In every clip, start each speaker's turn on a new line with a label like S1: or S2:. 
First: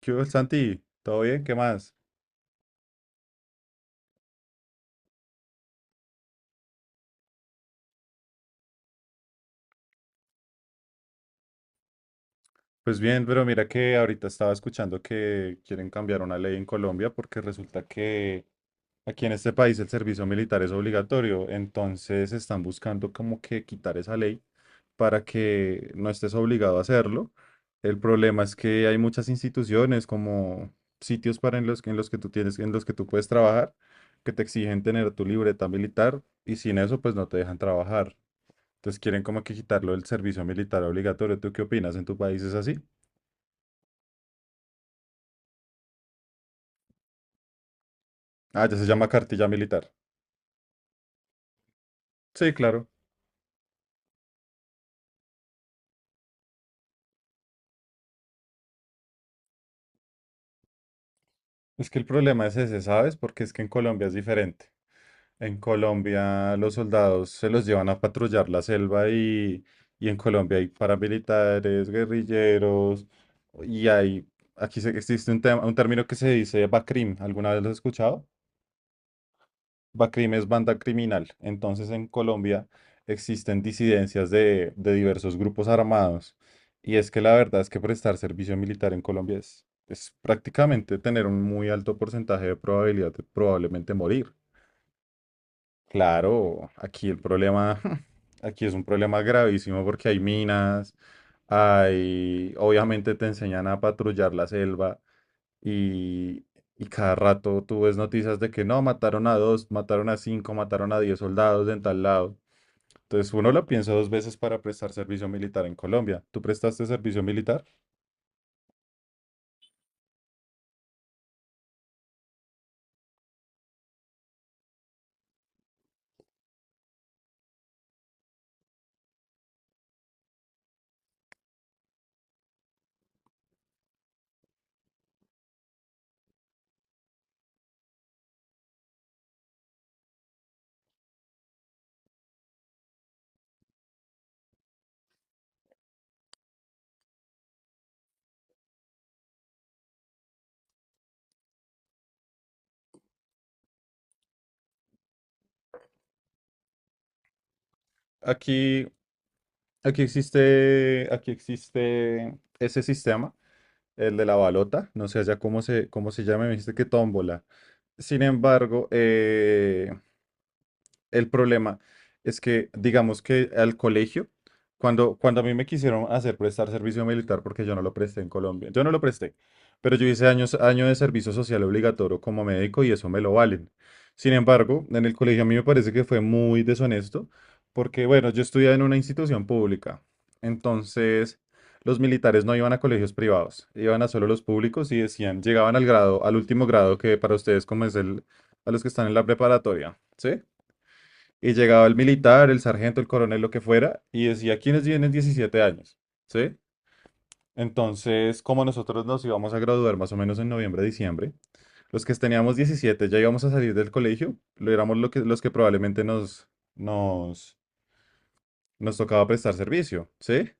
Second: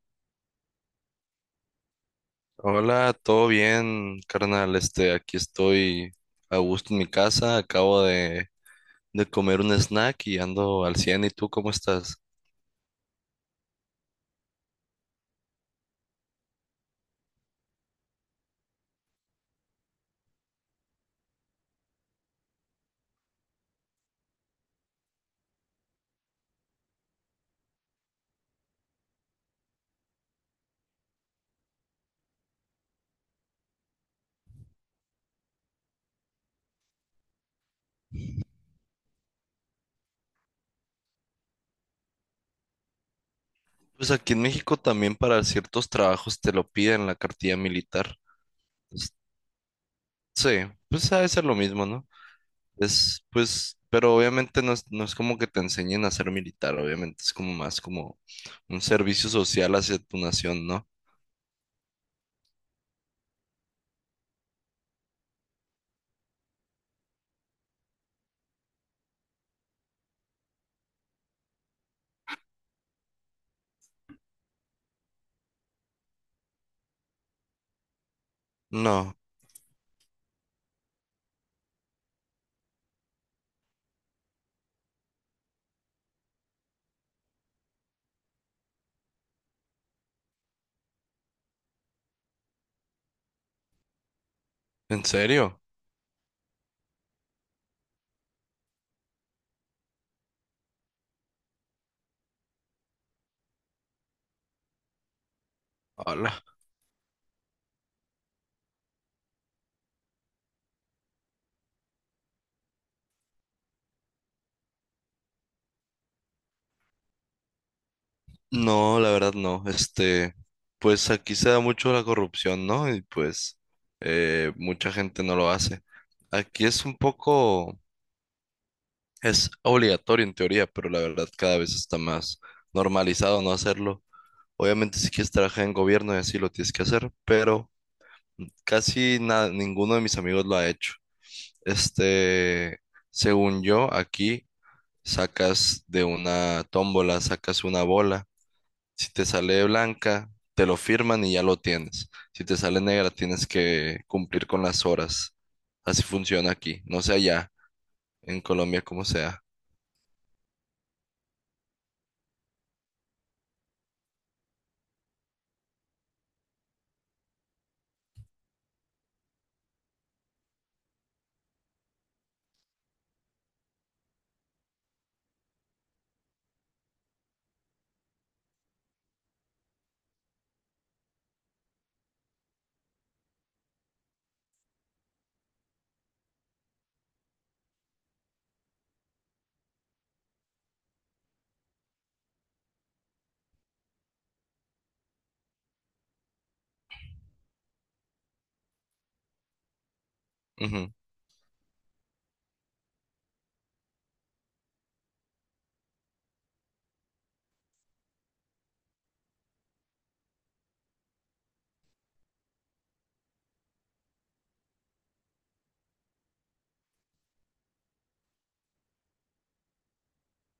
S1: ¿Qué hubo, Santi? ¿Todo bien? ¿Qué más?
S2: Hola, todo bien, carnal. Aquí estoy a gusto en mi casa. Acabo de comer un snack y ando al 100. ¿Y tú cómo estás?
S1: Pues bien, pero mira que ahorita estaba escuchando que quieren cambiar una ley en Colombia porque resulta que aquí en este país el servicio militar es obligatorio, entonces están buscando como que quitar esa ley para que no estés obligado a hacerlo. El problema es que hay muchas instituciones como sitios para en los que tú tienes, en los que tú puedes trabajar, que te exigen tener tu libreta militar y sin eso pues no te dejan trabajar. Entonces quieren como que quitarlo del servicio militar obligatorio. ¿Tú qué opinas? ¿En tu país es así?
S2: Pues aquí en México también para ciertos trabajos te lo piden la cartilla militar.
S1: Ah, ya se llama
S2: Es-
S1: cartilla militar.
S2: Sí, pues ha de ser lo mismo, ¿no?
S1: Sí, claro.
S2: Es, pues, pero obviamente no es como que te enseñen a ser militar, obviamente es como más como un servicio social hacia tu nación, ¿no?
S1: Es que el problema es ese, ¿sabes? Porque es que en Colombia es diferente. En Colombia los soldados se los llevan a patrullar la selva y en Colombia hay paramilitares, guerrilleros y hay... Aquí existe un tema, un término que se dice BACRIM. ¿Alguna vez lo has escuchado?
S2: No,
S1: Bacrim es banda criminal. Entonces en Colombia existen disidencias de diversos grupos armados. Y es que la verdad es que prestar servicio militar en Colombia es prácticamente tener un muy alto porcentaje de probabilidad de probablemente morir.
S2: ¿en serio?
S1: Claro, aquí el problema, aquí es un problema gravísimo porque hay minas, hay, obviamente te enseñan a patrullar la selva.
S2: Hola.
S1: Y, y cada rato tú ves noticias de que no, mataron a dos, mataron a cinco, mataron a diez soldados en tal lado. Entonces uno lo piensa dos veces para prestar servicio militar en Colombia. ¿Tú prestaste servicio militar?
S2: No, la verdad no. Pues aquí se da mucho la corrupción, ¿no? Y pues mucha gente no lo hace. Aquí es obligatorio en teoría, pero la verdad cada vez está más normalizado no hacerlo. Obviamente si quieres trabajar en gobierno y así lo tienes que hacer, pero casi ninguno de mis amigos lo ha hecho. Este, Según yo, aquí sacas de una tómbola, sacas una bola. Si te sale blanca, te lo firman y ya lo tienes. Si te sale negra, tienes que cumplir con las horas. Así funciona aquí. No sé allá, en Colombia,
S1: Aquí,
S2: como sea.
S1: aquí existe ese sistema, el de la balota. No sé allá cómo se llama, me dijiste que tómbola. Sin embargo, el problema es que, digamos que al colegio, cuando a mí me quisieron hacer prestar servicio militar, porque yo no lo presté en Colombia, yo no lo presté, pero yo hice año de servicio social obligatorio como médico y eso me lo valen. Sin embargo, en el colegio a mí me parece que fue muy deshonesto, porque bueno, yo estudiaba en una institución pública, entonces los militares no iban a colegios privados, iban a solo los públicos y decían, llegaban al último grado que para ustedes como es el, a los que están en la preparatoria, ¿sí?
S2: Ujú,
S1: Y llegaba el militar, el sargento, el coronel, lo que fuera, y decía, ¿quiénes tienen 17 años? ¿Sí? Entonces, como nosotros nos íbamos a graduar más o menos en noviembre, diciembre, los que teníamos 17 ya íbamos a salir del colegio, lo éramos lo que, los que probablemente nos, nos tocaba prestar servicio, ¿sí?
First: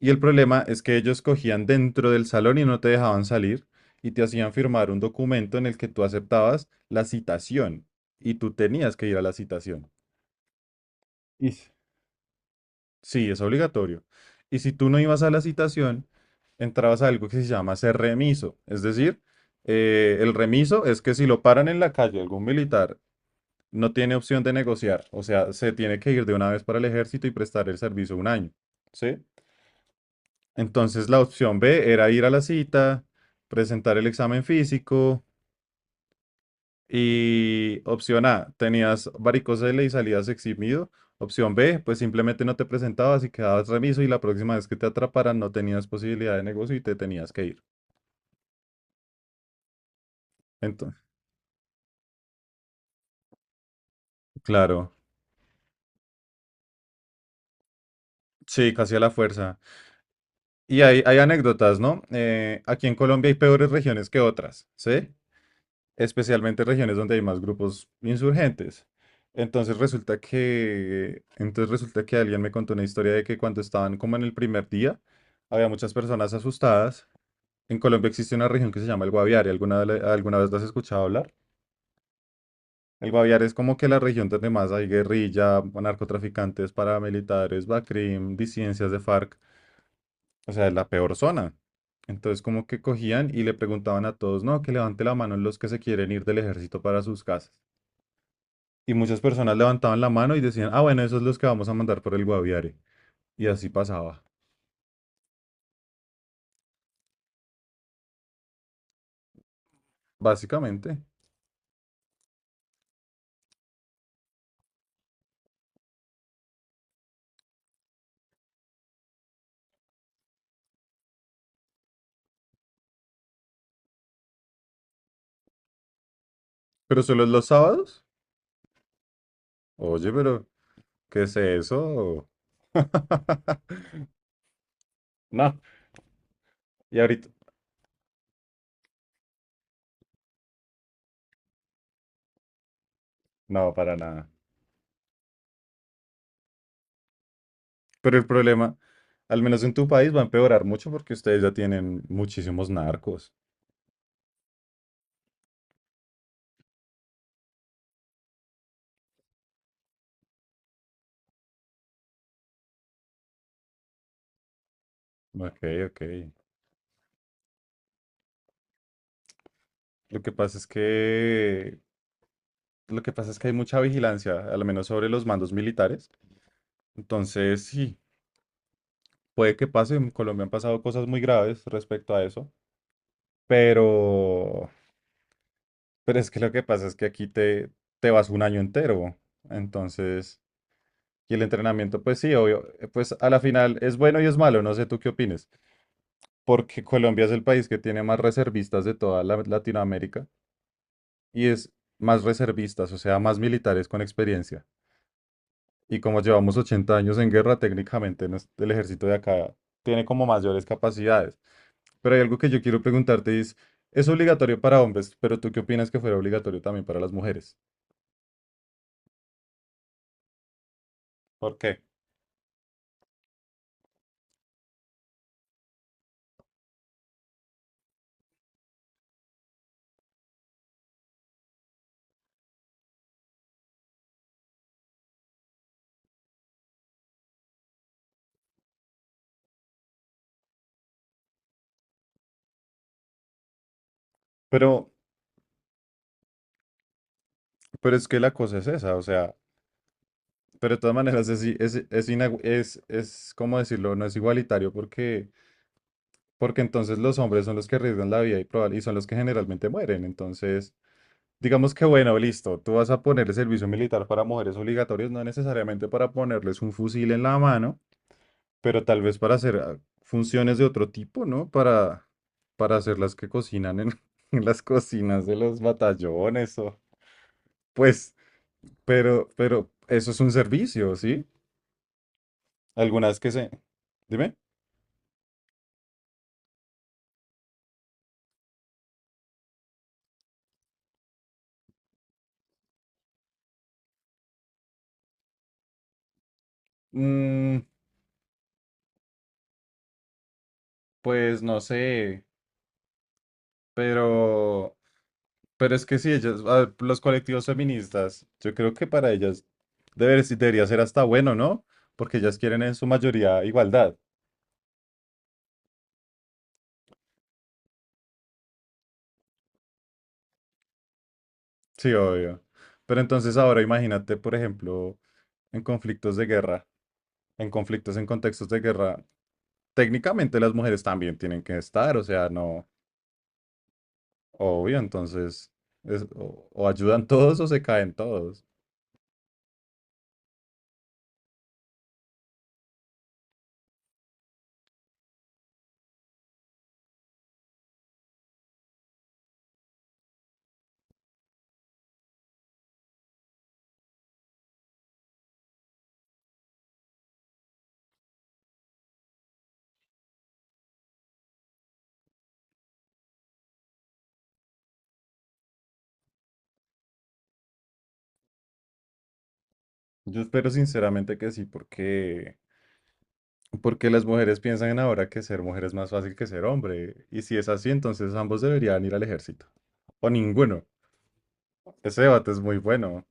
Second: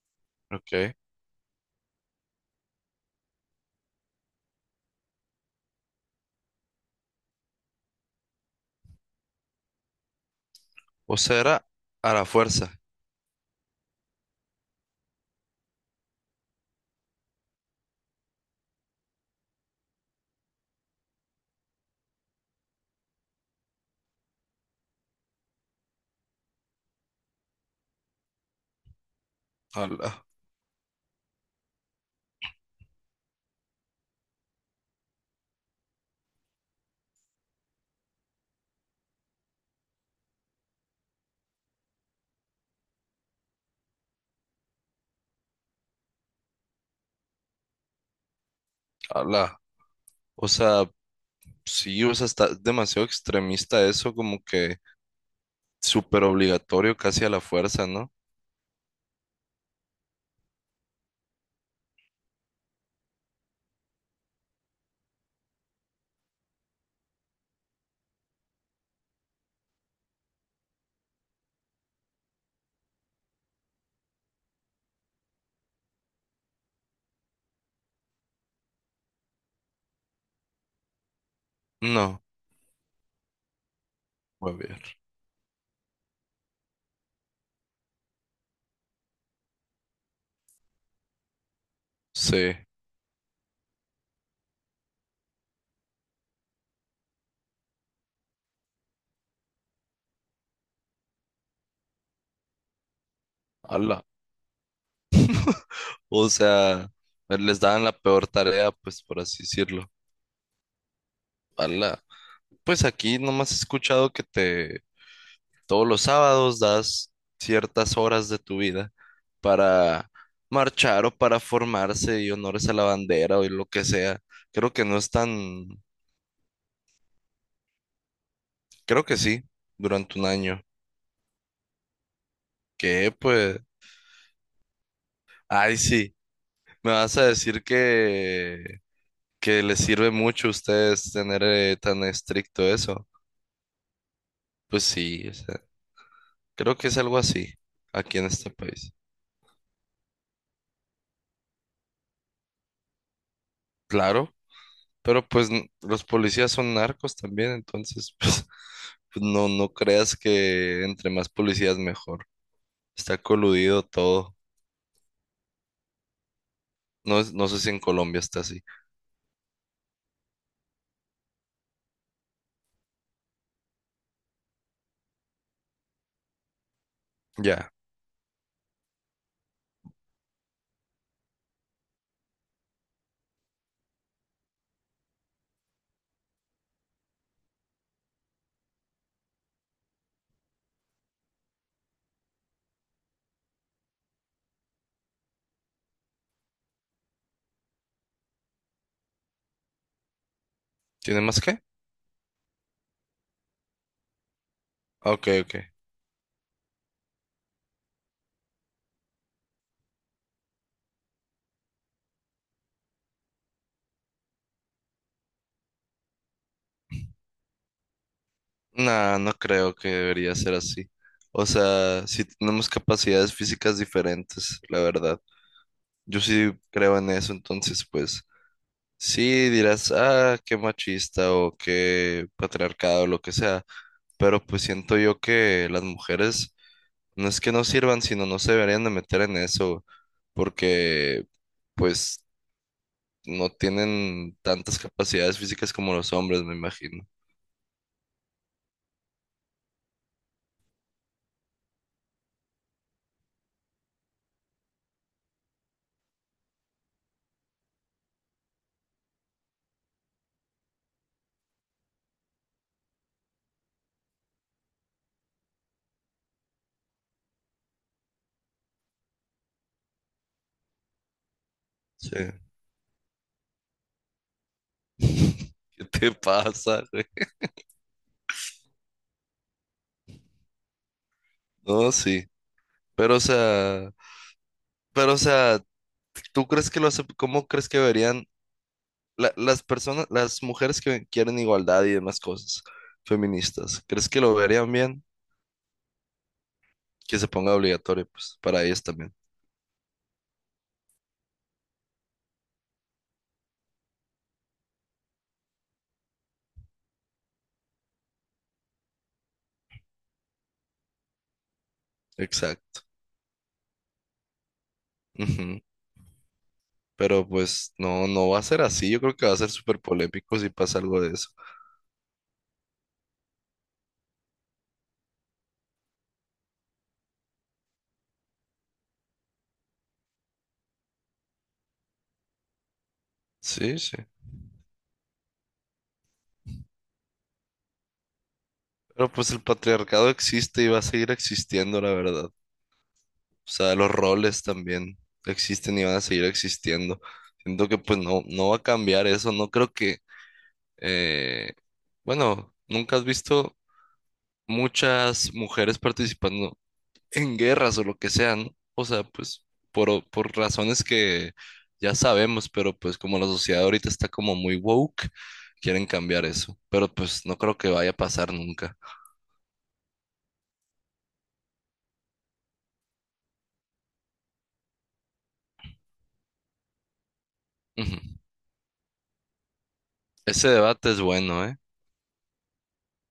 S1: Y el problema es
S2: ok.
S1: que ellos cogían dentro del salón y no te dejaban salir y te hacían firmar un documento en el que tú aceptabas la citación y tú tenías que ir a la citación.
S2: O sea, era
S1: Ish.
S2: a la fuerza.
S1: Sí, es obligatorio. Y si tú no ibas a la citación, entrabas a algo que se llama ser remiso. Es decir, el remiso es que si lo paran en la calle algún militar, no tiene opción de negociar. O sea, se tiene que ir de una vez para el ejército y prestar el servicio un año. ¿Sí?
S2: Ala,
S1: Entonces la opción B era ir a la cita, presentar el examen físico, y opción A, tenías varicocele y salías eximido. Opción B, pues simplemente no te presentabas y quedabas remiso y la próxima vez que te atraparan no tenías posibilidad de negocio y te tenías que ir.
S2: ala. O sea,
S1: Entonces,
S2: sí, o sea, está demasiado extremista eso, como que
S1: claro,
S2: súper obligatorio, casi a la fuerza, ¿no?
S1: sí, casi a la fuerza. Y hay anécdotas, ¿no? Aquí en Colombia hay peores regiones que otras, ¿sí? Especialmente regiones donde hay más grupos insurgentes. Entonces resulta que alguien me contó una historia de que cuando estaban como en el primer día, había muchas personas asustadas. En Colombia existe una región que se llama el Guaviare. ¿Alguna vez la has escuchado hablar?
S2: No,
S1: El Guaviare es como que la región donde
S2: muy
S1: más
S2: bien.
S1: hay guerrilla, narcotraficantes, paramilitares, BACRIM, disidencias de FARC. O sea, es la peor zona. Entonces,
S2: Sí,
S1: como que cogían y le preguntaban a todos, no, que levante la mano los que se quieren ir del ejército para sus casas. Y muchas personas levantaban la mano y decían, ah, bueno, esos los que vamos a mandar por el Guaviare. Y así
S2: ala.
S1: pasaba,
S2: O sea, les daban la peor tarea, pues por así decirlo.
S1: básicamente.
S2: Ala. Pues aquí nomás he escuchado que te todos los sábados das ciertas horas de tu vida para marchar o para formarse y honores a la bandera o y lo que sea. Creo que no es tan,
S1: Pero solo es los sábados.
S2: creo que sí,
S1: Oye,
S2: durante un
S1: pero,
S2: año.
S1: ¿qué es eso?
S2: Que pues,
S1: No,
S2: ay sí, me
S1: y
S2: vas a
S1: ahorita,
S2: decir que les sirve mucho a ustedes tener tan estricto eso.
S1: no, para nada.
S2: Pues sí, o sea, creo que es algo así
S1: Pero
S2: aquí
S1: el
S2: en este
S1: problema,
S2: país.
S1: al menos en tu país, va a empeorar mucho porque ustedes ya tienen muchísimos narcos.
S2: Claro. Pero pues los policías son narcos también, entonces pues, no, no creas que entre más policías mejor. Está coludido todo.
S1: Ok, ok.
S2: No, no sé si en Colombia está así.
S1: Lo que pasa es que, lo que pasa es que hay mucha vigilancia, al menos sobre los mandos militares. Entonces,
S2: Ya.
S1: sí, puede que pase. En Colombia han pasado cosas muy graves respecto a eso. Pero, pero es que lo que pasa es que aquí te vas un año entero. Entonces, y el entrenamiento, pues sí, obvio, pues a la final es bueno y es malo. No sé tú qué opines, porque Colombia es el país que tiene más reservistas de toda Latinoamérica
S2: ¿Tiene más
S1: y
S2: qué?
S1: es más reservistas, o sea, más militares con experiencia.
S2: Ok, ok.
S1: Y como llevamos 80 años en guerra, técnicamente el ejército de acá tiene como mayores capacidades. Pero hay algo que yo quiero preguntarte y es obligatorio para hombres, pero ¿tú qué opinas que fuera obligatorio también para las mujeres?
S2: No, no creo que debería ser así. O
S1: ¿Por qué?
S2: sea, si tenemos capacidades físicas diferentes, la verdad. Yo sí creo en eso, entonces pues sí dirás, ah, qué machista o qué patriarcado, lo que sea. Pero pues siento yo que las mujeres. No es que no sirvan, sino no se deberían de meter en eso, porque pues no tienen
S1: Pero,
S2: tantas capacidades físicas como los hombres, me imagino.
S1: pero es que la cosa es esa, o sea, pero de todas maneras es, ¿cómo decirlo? No es igualitario porque... porque entonces los hombres son los que arriesgan la vida y, probable, y son los que generalmente mueren. Entonces, digamos que bueno, listo, tú vas a poner el servicio militar para mujeres obligatorios, no necesariamente para ponerles un fusil en la mano, pero tal vez para hacer funciones de otro tipo, ¿no?
S2: Sí.
S1: Para hacer las que cocinan en, en las cocinas de los
S2: ¿Qué te
S1: batallones o
S2: pasa, güey?
S1: pues, pero eso es un servicio, ¿sí?
S2: No, sí. Pero, o
S1: Algunas que se...
S2: sea,
S1: Dime.
S2: pero, o sea, ¿tú crees que lo hace, cómo crees que deberían las personas, las mujeres que quieren igualdad y demás cosas feministas, crees que lo verían bien? Que se ponga
S1: Mm,
S2: obligatorio, pues, para ellas también.
S1: pues no sé, pero... Pero es que sí, ellas, a ver, los colectivos feministas, yo creo que para ellas sí debería ser hasta bueno, ¿no? Porque ellas quieren en
S2: Exacto.
S1: su mayoría igualdad.
S2: Ujú. Pero pues no, no va a ser así. Yo creo que va a ser súper polémico si pasa algo de eso.
S1: Sí, obvio. Pero entonces ahora imagínate, por ejemplo, en conflictos de guerra, en conflictos en contextos de guerra, técnicamente las mujeres también tienen que estar, o sea, no,
S2: Sí, sí.
S1: obvio, entonces o ayudan todos o se caen todos.
S2: Pero pues el patriarcado existe y va a seguir existiendo, la verdad. O sea, los roles también existen y van a seguir existiendo. Siento que pues no, no va a cambiar eso. No creo que, eh, bueno, nunca has visto muchas mujeres participando en guerras o lo que sea, ¿no? O sea, pues por razones que ya sabemos, pero pues como la sociedad ahorita está como muy woke, quieren cambiar eso, pero pues no creo que vaya a pasar nunca.
S1: Yo espero sinceramente que sí, porque... Porque las mujeres piensan ahora que ser mujer es más fácil que ser hombre. Y si es así,
S2: Ujú.
S1: entonces ambos deberían ir al ejército. O
S2: Ese
S1: ninguno.
S2: debate es bueno, ¿eh?
S1: Ese debate es muy bueno.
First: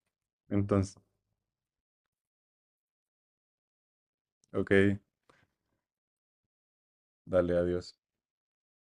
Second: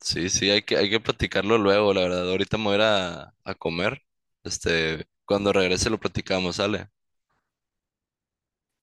S2: Sí, sí, hay que, hay
S1: Entonces,
S2: que platicarlo luego, la verdad. Ahorita me voy a ir a comer.
S1: ok,
S2: Cuando regrese lo platicamos, ¿sale?
S1: dale, adiós.